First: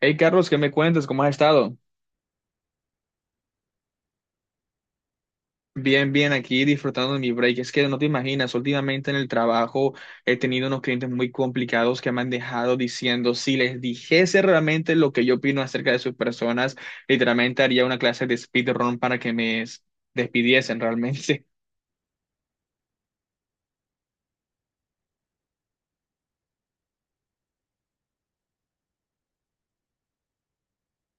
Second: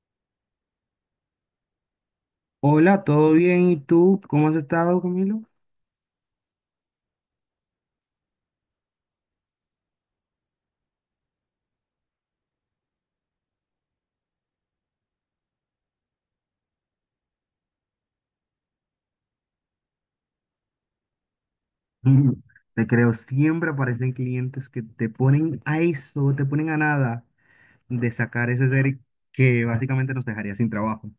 Hey Carlos, ¿qué me cuentas? ¿Cómo has estado? Hola, ¿todo bien? ¿Y tú? ¿Cómo has estado, Camilo? Bien, bien, aquí disfrutando de mi break. Es que no te imaginas, últimamente en el trabajo he tenido unos clientes muy complicados que me han dejado diciendo, si les dijese realmente lo que yo opino acerca de sus personas, literalmente haría una clase de speedrun para que me despidiesen realmente. Mm, te creo, siempre aparecen clientes que te ponen a eso, te ponen a nada de sacar ese ser que básicamente nos dejaría sin trabajo.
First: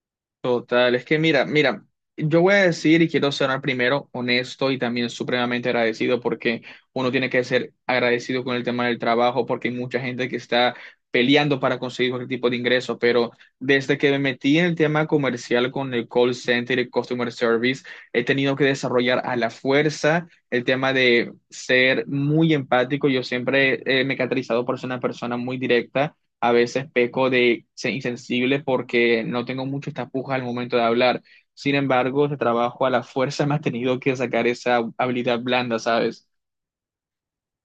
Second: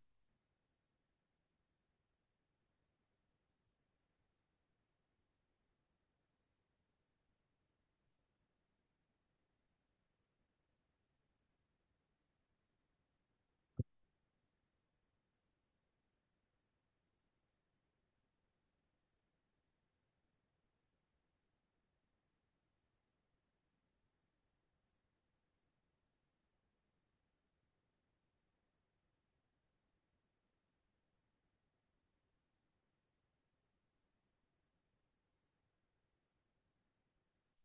Total, es que mira, mira, yo voy a decir y quiero sonar primero honesto y también supremamente agradecido, porque uno tiene que ser agradecido con el tema del trabajo porque hay mucha gente que está peleando para conseguir cualquier tipo de ingreso, pero desde que me metí en el tema comercial con el call center y customer service, he tenido que desarrollar a la fuerza el tema de ser muy empático. Yo siempre me he caracterizado por ser una persona muy directa, a veces peco de ser insensible porque no tengo mucha tapuja al momento de hablar. Sin embargo, ese trabajo a la fuerza me ha tenido que sacar esa habilidad blanda, ¿sabes?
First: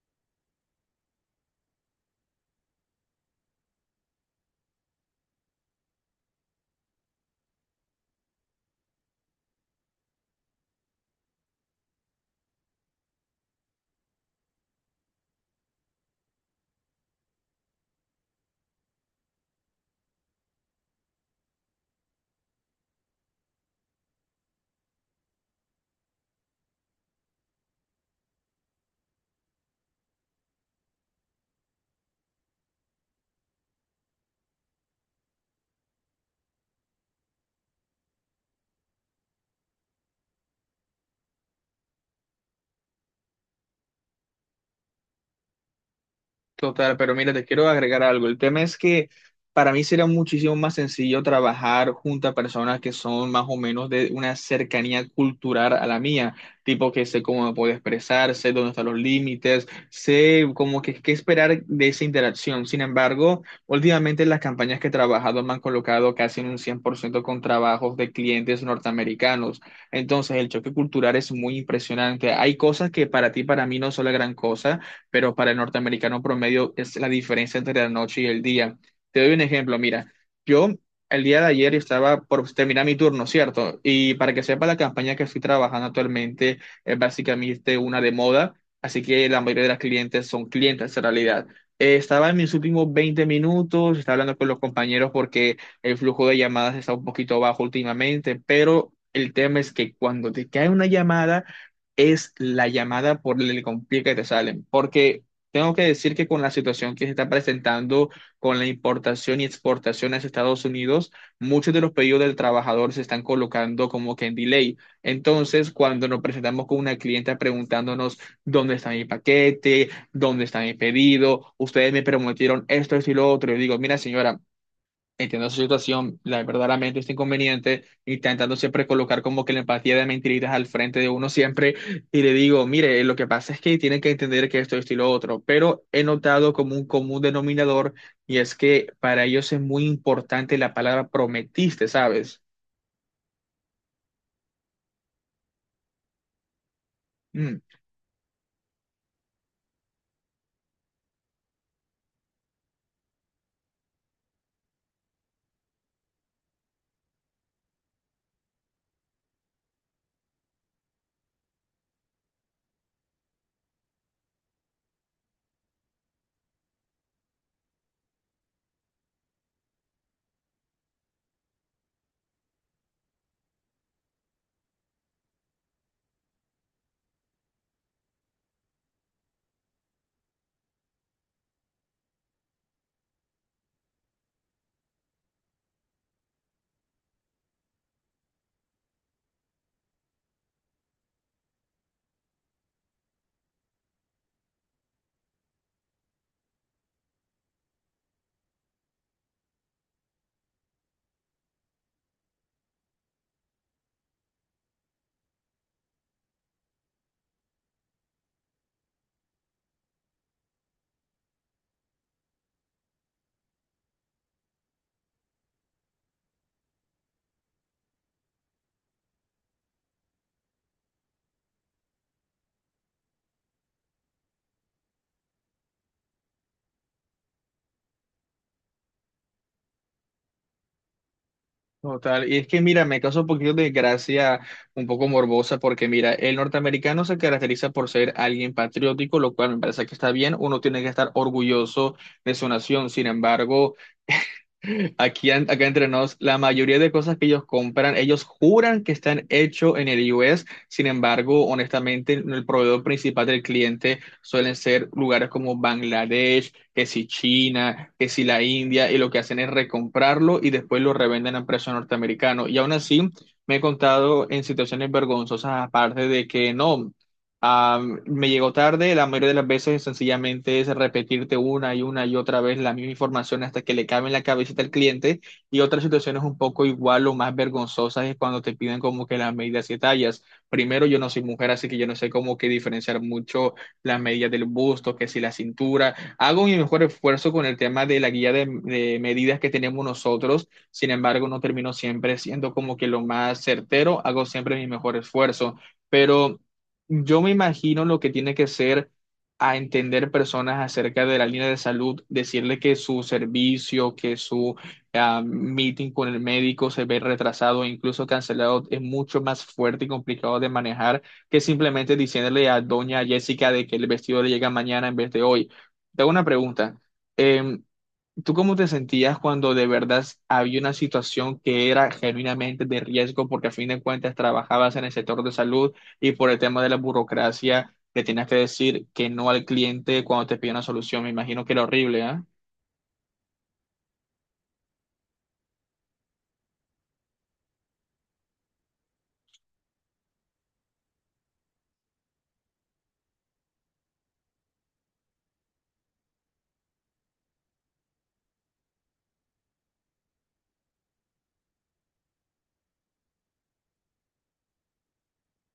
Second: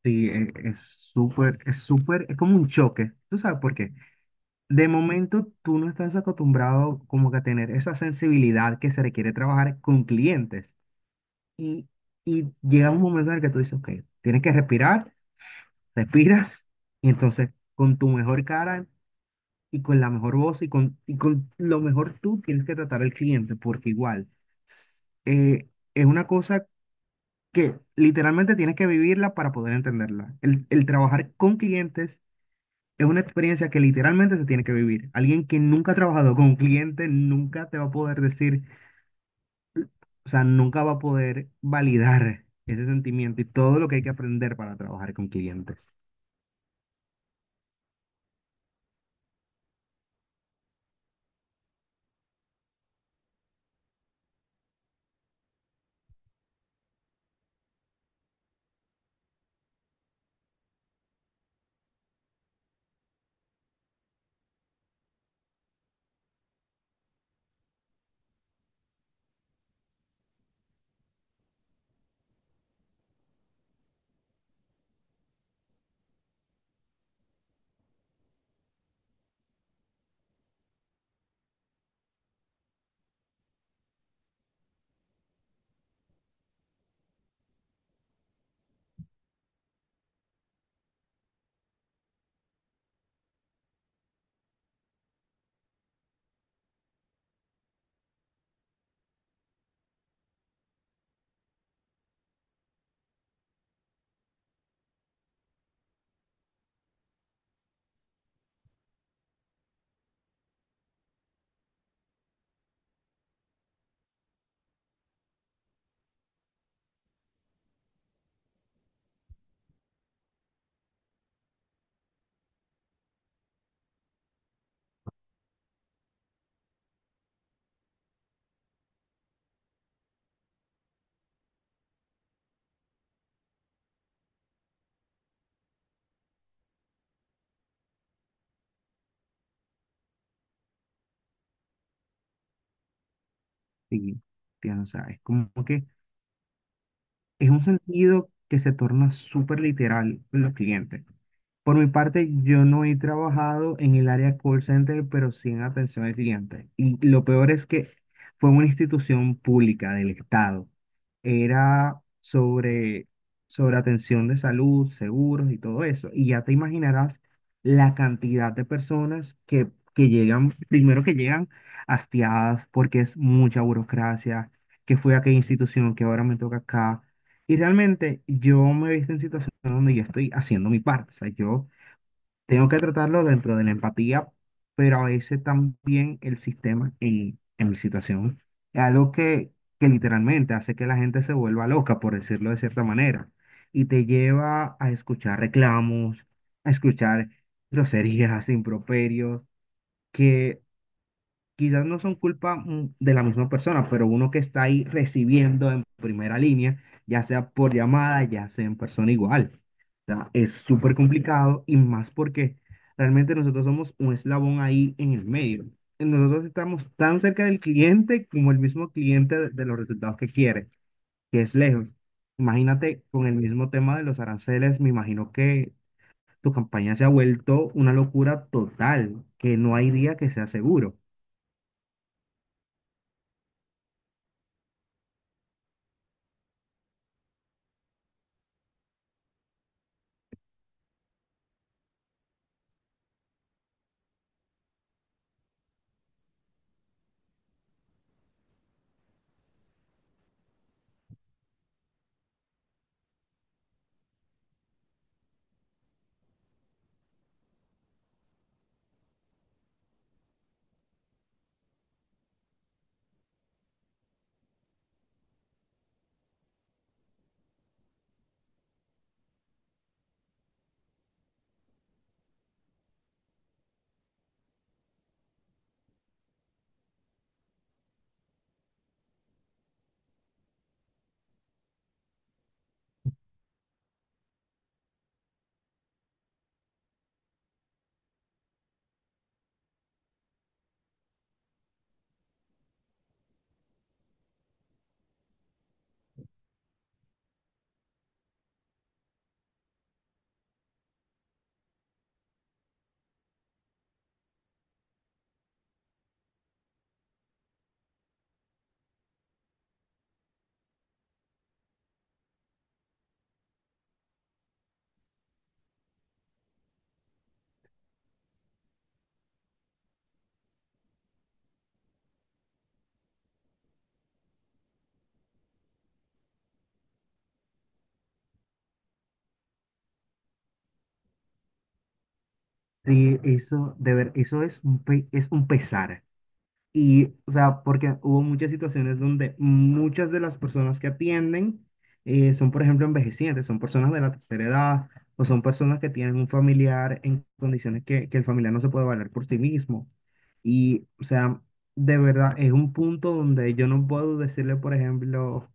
Sí, es súper, es súper, es como un choque. ¿Tú sabes por qué? De momento tú no estás acostumbrado como que a tener esa sensibilidad que se requiere trabajar con clientes. Y, y llega un momento en el que tú dices, ok, tienes que respirar, respiras, y entonces con tu mejor cara y con la mejor voz y y con lo mejor tú tienes que tratar al cliente, porque igual s- eh, es una cosa que literalmente tienes que vivirla para poder entenderla. El trabajar con clientes es una experiencia que literalmente se tiene que vivir. Alguien que nunca ha trabajado con un cliente nunca te va a poder decir, o sea, nunca va a poder validar ese sentimiento y todo lo que hay que aprender para trabajar con clientes. Total, pero mira, te quiero agregar algo. El tema es que para mí sería muchísimo más sencillo trabajar junto a personas que son más o menos de una cercanía cultural a la mía, tipo que sé cómo me puedo expresar, sé dónde están los límites, sé como que qué esperar de esa interacción. Sin embargo, últimamente las campañas que he trabajado me han colocado casi en un 100% con trabajos de clientes norteamericanos. Entonces, el choque cultural es muy impresionante. Hay cosas que para ti, para mí no son la gran cosa, pero para el norteamericano promedio es la diferencia entre la noche y el día. Te doy un ejemplo, mira, yo el día de ayer estaba por terminar mi turno, ¿cierto? Y para que sepa, la campaña que estoy trabajando actualmente es básicamente una de moda, así que la mayoría de las clientes son clientes en realidad. Estaba en mis últimos 20 minutos, estaba hablando con los compañeros porque el flujo de llamadas está un poquito bajo últimamente, pero el tema es que cuando te cae una llamada, es la llamada por el complique que te salen, porque tengo que decir que con la situación que se está presentando con la importación y exportación hacia Estados Unidos, muchos de los pedidos del trabajador se están colocando como que en delay. Entonces, cuando nos presentamos con una clienta preguntándonos dónde está mi paquete, dónde está mi pedido, ustedes me prometieron esto, esto y lo otro, yo digo, mira señora, entiendo su situación, verdaderamente este inconveniente, intentando siempre colocar como que la empatía de mentiritas al frente de uno siempre, y le digo, mire, lo que pasa es que tienen que entender que esto y lo otro, pero he notado como un común denominador, y es que para ellos es muy importante la palabra prometiste, ¿sabes? Sí, tienes, o sea, es como que es Mm. un sentido que se torna súper literal en los clientes. Por mi parte, yo no he trabajado en el área call center, pero sí en atención al cliente. Y lo peor es que fue una institución pública del Estado. Era sobre atención de salud, seguros y todo eso. Y ya te imaginarás la cantidad de personas que llegan, primero que llegan hastiadas porque es mucha burocracia, que fui a aquella institución, que ahora me toca acá y realmente yo me he visto en situaciones donde yo estoy haciendo mi parte. O sea, yo tengo que tratarlo dentro de la empatía, pero a veces también el sistema en mi situación es algo que literalmente hace que la gente se vuelva loca, por decirlo de cierta manera, y te lleva a escuchar reclamos, a escuchar groserías, improperios, que quizás no son culpa de la misma persona, pero uno que está ahí recibiendo en primera línea, ya sea por llamada, ya sea en persona igual. O sea, es súper complicado y más porque realmente nosotros somos un eslabón ahí en el medio. Nosotros estamos tan cerca del cliente como el mismo cliente de los resultados que quiere, que es lejos. Imagínate con el mismo tema de los aranceles, me imagino que tu campaña se ha vuelto una locura total, que no hay día que sea seguro. Total, y es que mira, me causa un poquito de gracia, un poco morbosa, porque mira, el norteamericano se caracteriza por ser alguien patriótico, lo cual me parece que está bien, uno tiene que estar orgulloso de su nación. Sin embargo, aquí, acá entre nos, la mayoría de cosas que ellos compran, ellos juran que están hechos en el U. S., sin embargo, honestamente, el proveedor principal del cliente suelen ser lugares como Bangladesh, que si China, que si la India, y lo que hacen es recomprarlo y después lo revenden a precio norteamericano. Y aún así, me he contado en situaciones vergonzosas, aparte de que no. Me llegó tarde, la mayoría de las veces sencillamente es repetirte una y otra vez la misma información hasta que le cabe en la cabecita al cliente. Y otras situaciones un poco igual o más vergonzosas es cuando te piden como que las medidas y tallas. Primero, yo no soy mujer, así que yo no sé cómo que diferenciar mucho las medidas del busto, que si la cintura. Hago mi mejor esfuerzo con el tema de la guía de medidas que tenemos nosotros. Sin embargo, no termino siempre siendo como que lo más certero, hago siempre mi mejor esfuerzo. Pero yo me imagino lo que tiene que ser a entender personas acerca de la línea de salud, decirle que su servicio, que su meeting con el médico se ve retrasado o incluso cancelado, es mucho más fuerte y complicado de manejar que simplemente diciéndole a doña Jessica de que el vestido le llega mañana en vez de hoy. Te hago una pregunta. em, ¿Tú cómo te sentías cuando de verdad había una situación que era genuinamente de riesgo porque a fin de cuentas trabajabas en el sector de salud y por el tema de la burocracia le tenías que decir que no al cliente cuando te pide una solución? Me imagino que era horrible, ¿ah? Sí, eso, de ver, eso es un, es un pesar. Y, o sea, porque hubo muchas situaciones donde muchas de las personas que atienden son, por ejemplo, envejecientes, son personas de la tercera edad o son personas que tienen un familiar en condiciones que el familiar no se puede valer por sí mismo. Y, o sea, de verdad, es un punto donde yo no puedo decirle, por ejemplo,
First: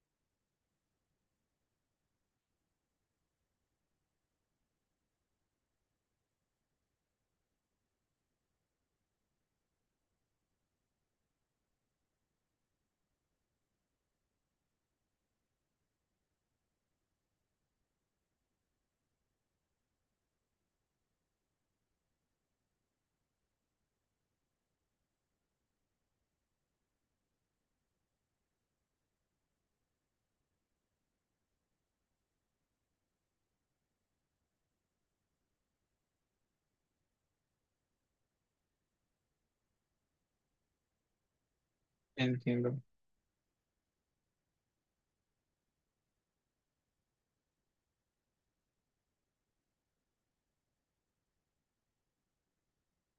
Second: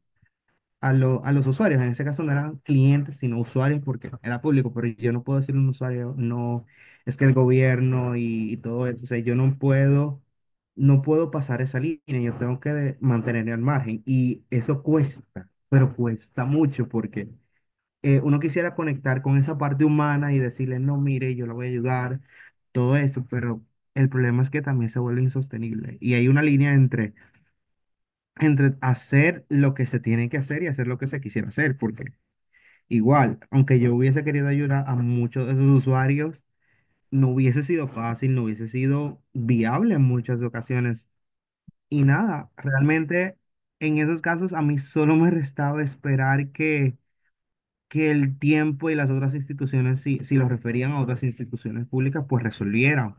a los usuarios. En ese caso no eran clientes, sino usuarios porque era público, pero yo no puedo decir un usuario, no, es que el gobierno y todo eso, o sea, yo no puedo, no puedo pasar esa línea, yo tengo que mantenerme al margen y eso cuesta, pero cuesta mucho porque uno quisiera conectar con esa parte humana y decirle, no, mire, yo la voy a ayudar, todo esto, pero el problema es que también se vuelve insostenible y hay una línea entre entre hacer lo que se tiene que hacer y hacer lo que se quisiera hacer, porque igual, aunque yo hubiese querido ayudar a muchos de esos usuarios, no hubiese sido fácil, no hubiese sido viable en muchas ocasiones. Y nada, Entiendo. realmente en esos casos a mí solo me restaba esperar que el tiempo y las otras instituciones, si lo referían a otras instituciones públicas, pues resolvieran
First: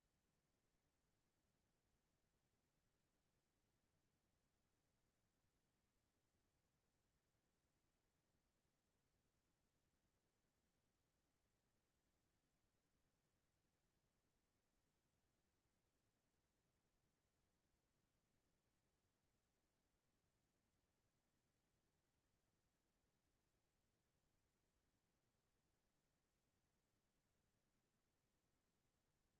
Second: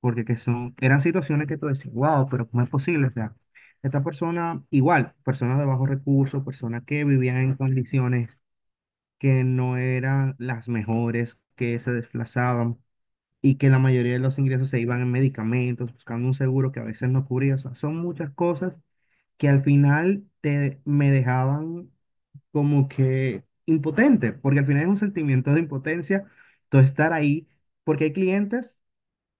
porque que son, eran situaciones que tú decías, wow, pero ¿cómo es posible? O sea, esta persona, igual, personas de bajos recursos, personas que vivían en condiciones que no eran las mejores, que se desplazaban y que la mayoría de los ingresos se iban en medicamentos, buscando un seguro que a veces no cubría. O sea, son muchas cosas que al final te, me dejaban como que impotente, porque al final es un sentimiento de impotencia, todo estar ahí, porque hay clientes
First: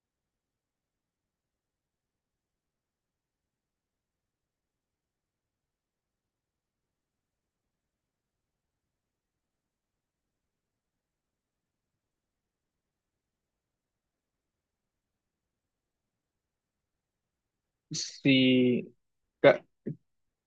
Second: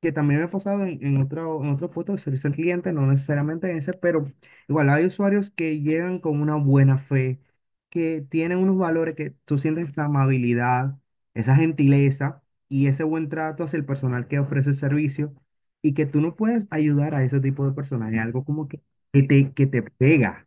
que también me he pasado en otro puesto de servicio al cliente, no necesariamente en ese, pero igual hay usuarios que llegan con una buena fe, que tienen unos valores que tú sientes esa amabilidad, esa gentileza y ese buen trato hacia el personal que ofrece el servicio y que tú no puedes ayudar a ese tipo de personas. Es algo como Sí, que te pega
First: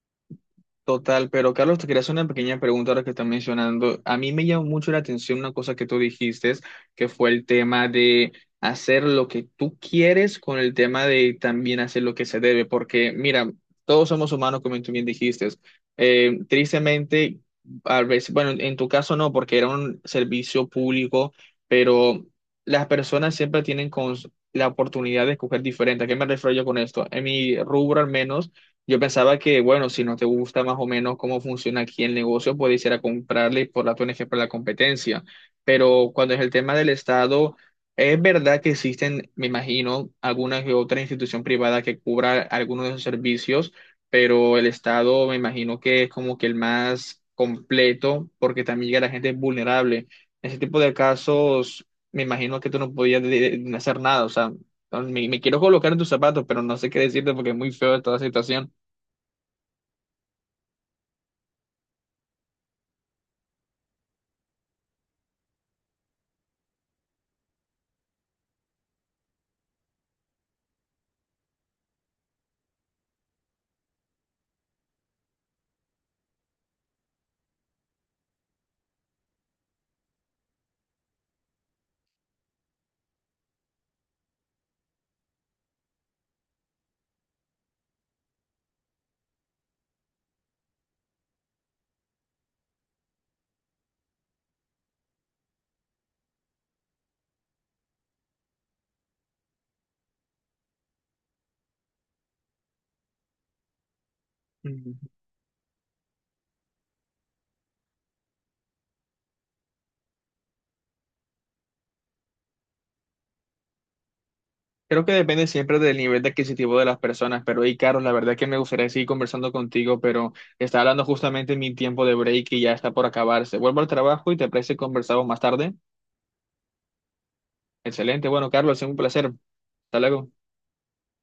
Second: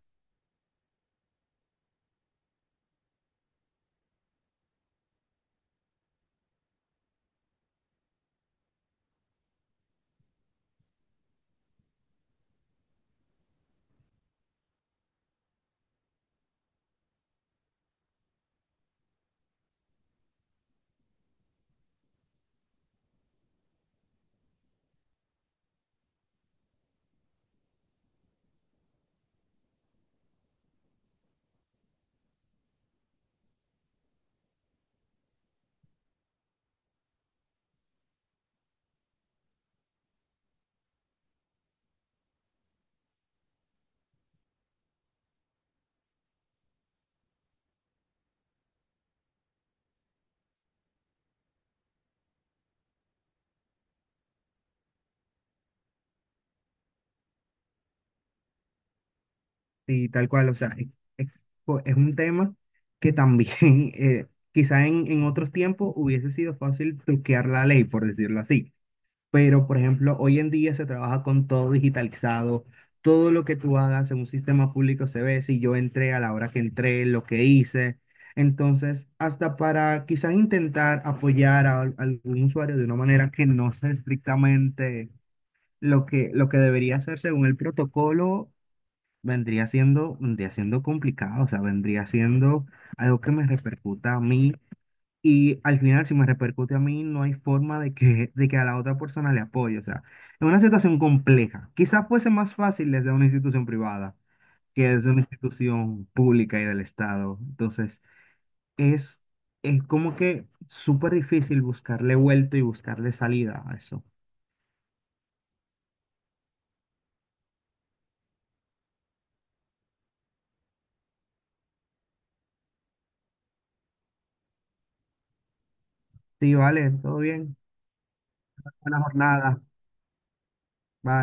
total, pero Carlos, te quería hacer una pequeña pregunta ahora que estás mencionando. A mí me llamó mucho la atención una cosa que tú dijiste, que fue el tema de hacer lo que tú quieres con el tema de también hacer lo que se debe, porque mira, todos somos humanos, como tú bien dijiste. Tristemente, a veces, bueno, en tu caso no, porque era un servicio público, pero las personas siempre tienen la oportunidad de escoger diferente. ¿A qué me refiero yo con esto? En mi rubro al menos. Yo pensaba que, bueno, si no te gusta más o menos cómo funciona aquí el negocio, puedes ir a comprarle y por la ONG para la competencia. Pero cuando es el tema del Estado, es verdad que existen, me imagino, alguna que otra institución privada que cubra algunos de esos servicios, pero el Estado me imagino que es como que el más completo porque también llega a la gente vulnerable. En ese tipo de casos, me imagino que tú no podías hacer nada. O sea, no, me quiero colocar en tus zapatos, pero no sé qué decirte porque es muy feo toda la situación. y tal cual. O sea, es, es- es un tema que también eh, quizá en otros tiempos hubiese sido fácil truquear la ley, por decirlo así. Pero, por ejemplo, hoy en día se trabaja con todo digitalizado. Todo lo que tú hagas en un sistema público se ve si yo entré a la hora que entré, lo que hice. Entonces, hasta para quizás intentar apoyar algún usuario de una manera que no sea estrictamente lo lo que debería hacer según el protocolo, vendría siendo complicado. O sea, vendría siendo algo que me repercuta a mí y al final, si me repercute a mí, no hay forma de de que a la otra persona le apoye. O sea, es una situación compleja. Quizás fuese más fácil desde una institución privada que Mm. desde una institución pública y del Estado. Entonces, es, es como que súper difícil buscarle vuelto y buscarle salida a eso. Creo que depende siempre del nivel de adquisitivo de las personas, pero hey, Carlos, la verdad es que me gustaría seguir conversando contigo, pero está hablando justamente mi tiempo de break y ya está por acabarse. Vuelvo al trabajo y te parece que conversamos más tarde. Sí, vale, todo bien. Excelente, bueno, Carlos, es un Buena placer. jornada. Hasta luego. Bye.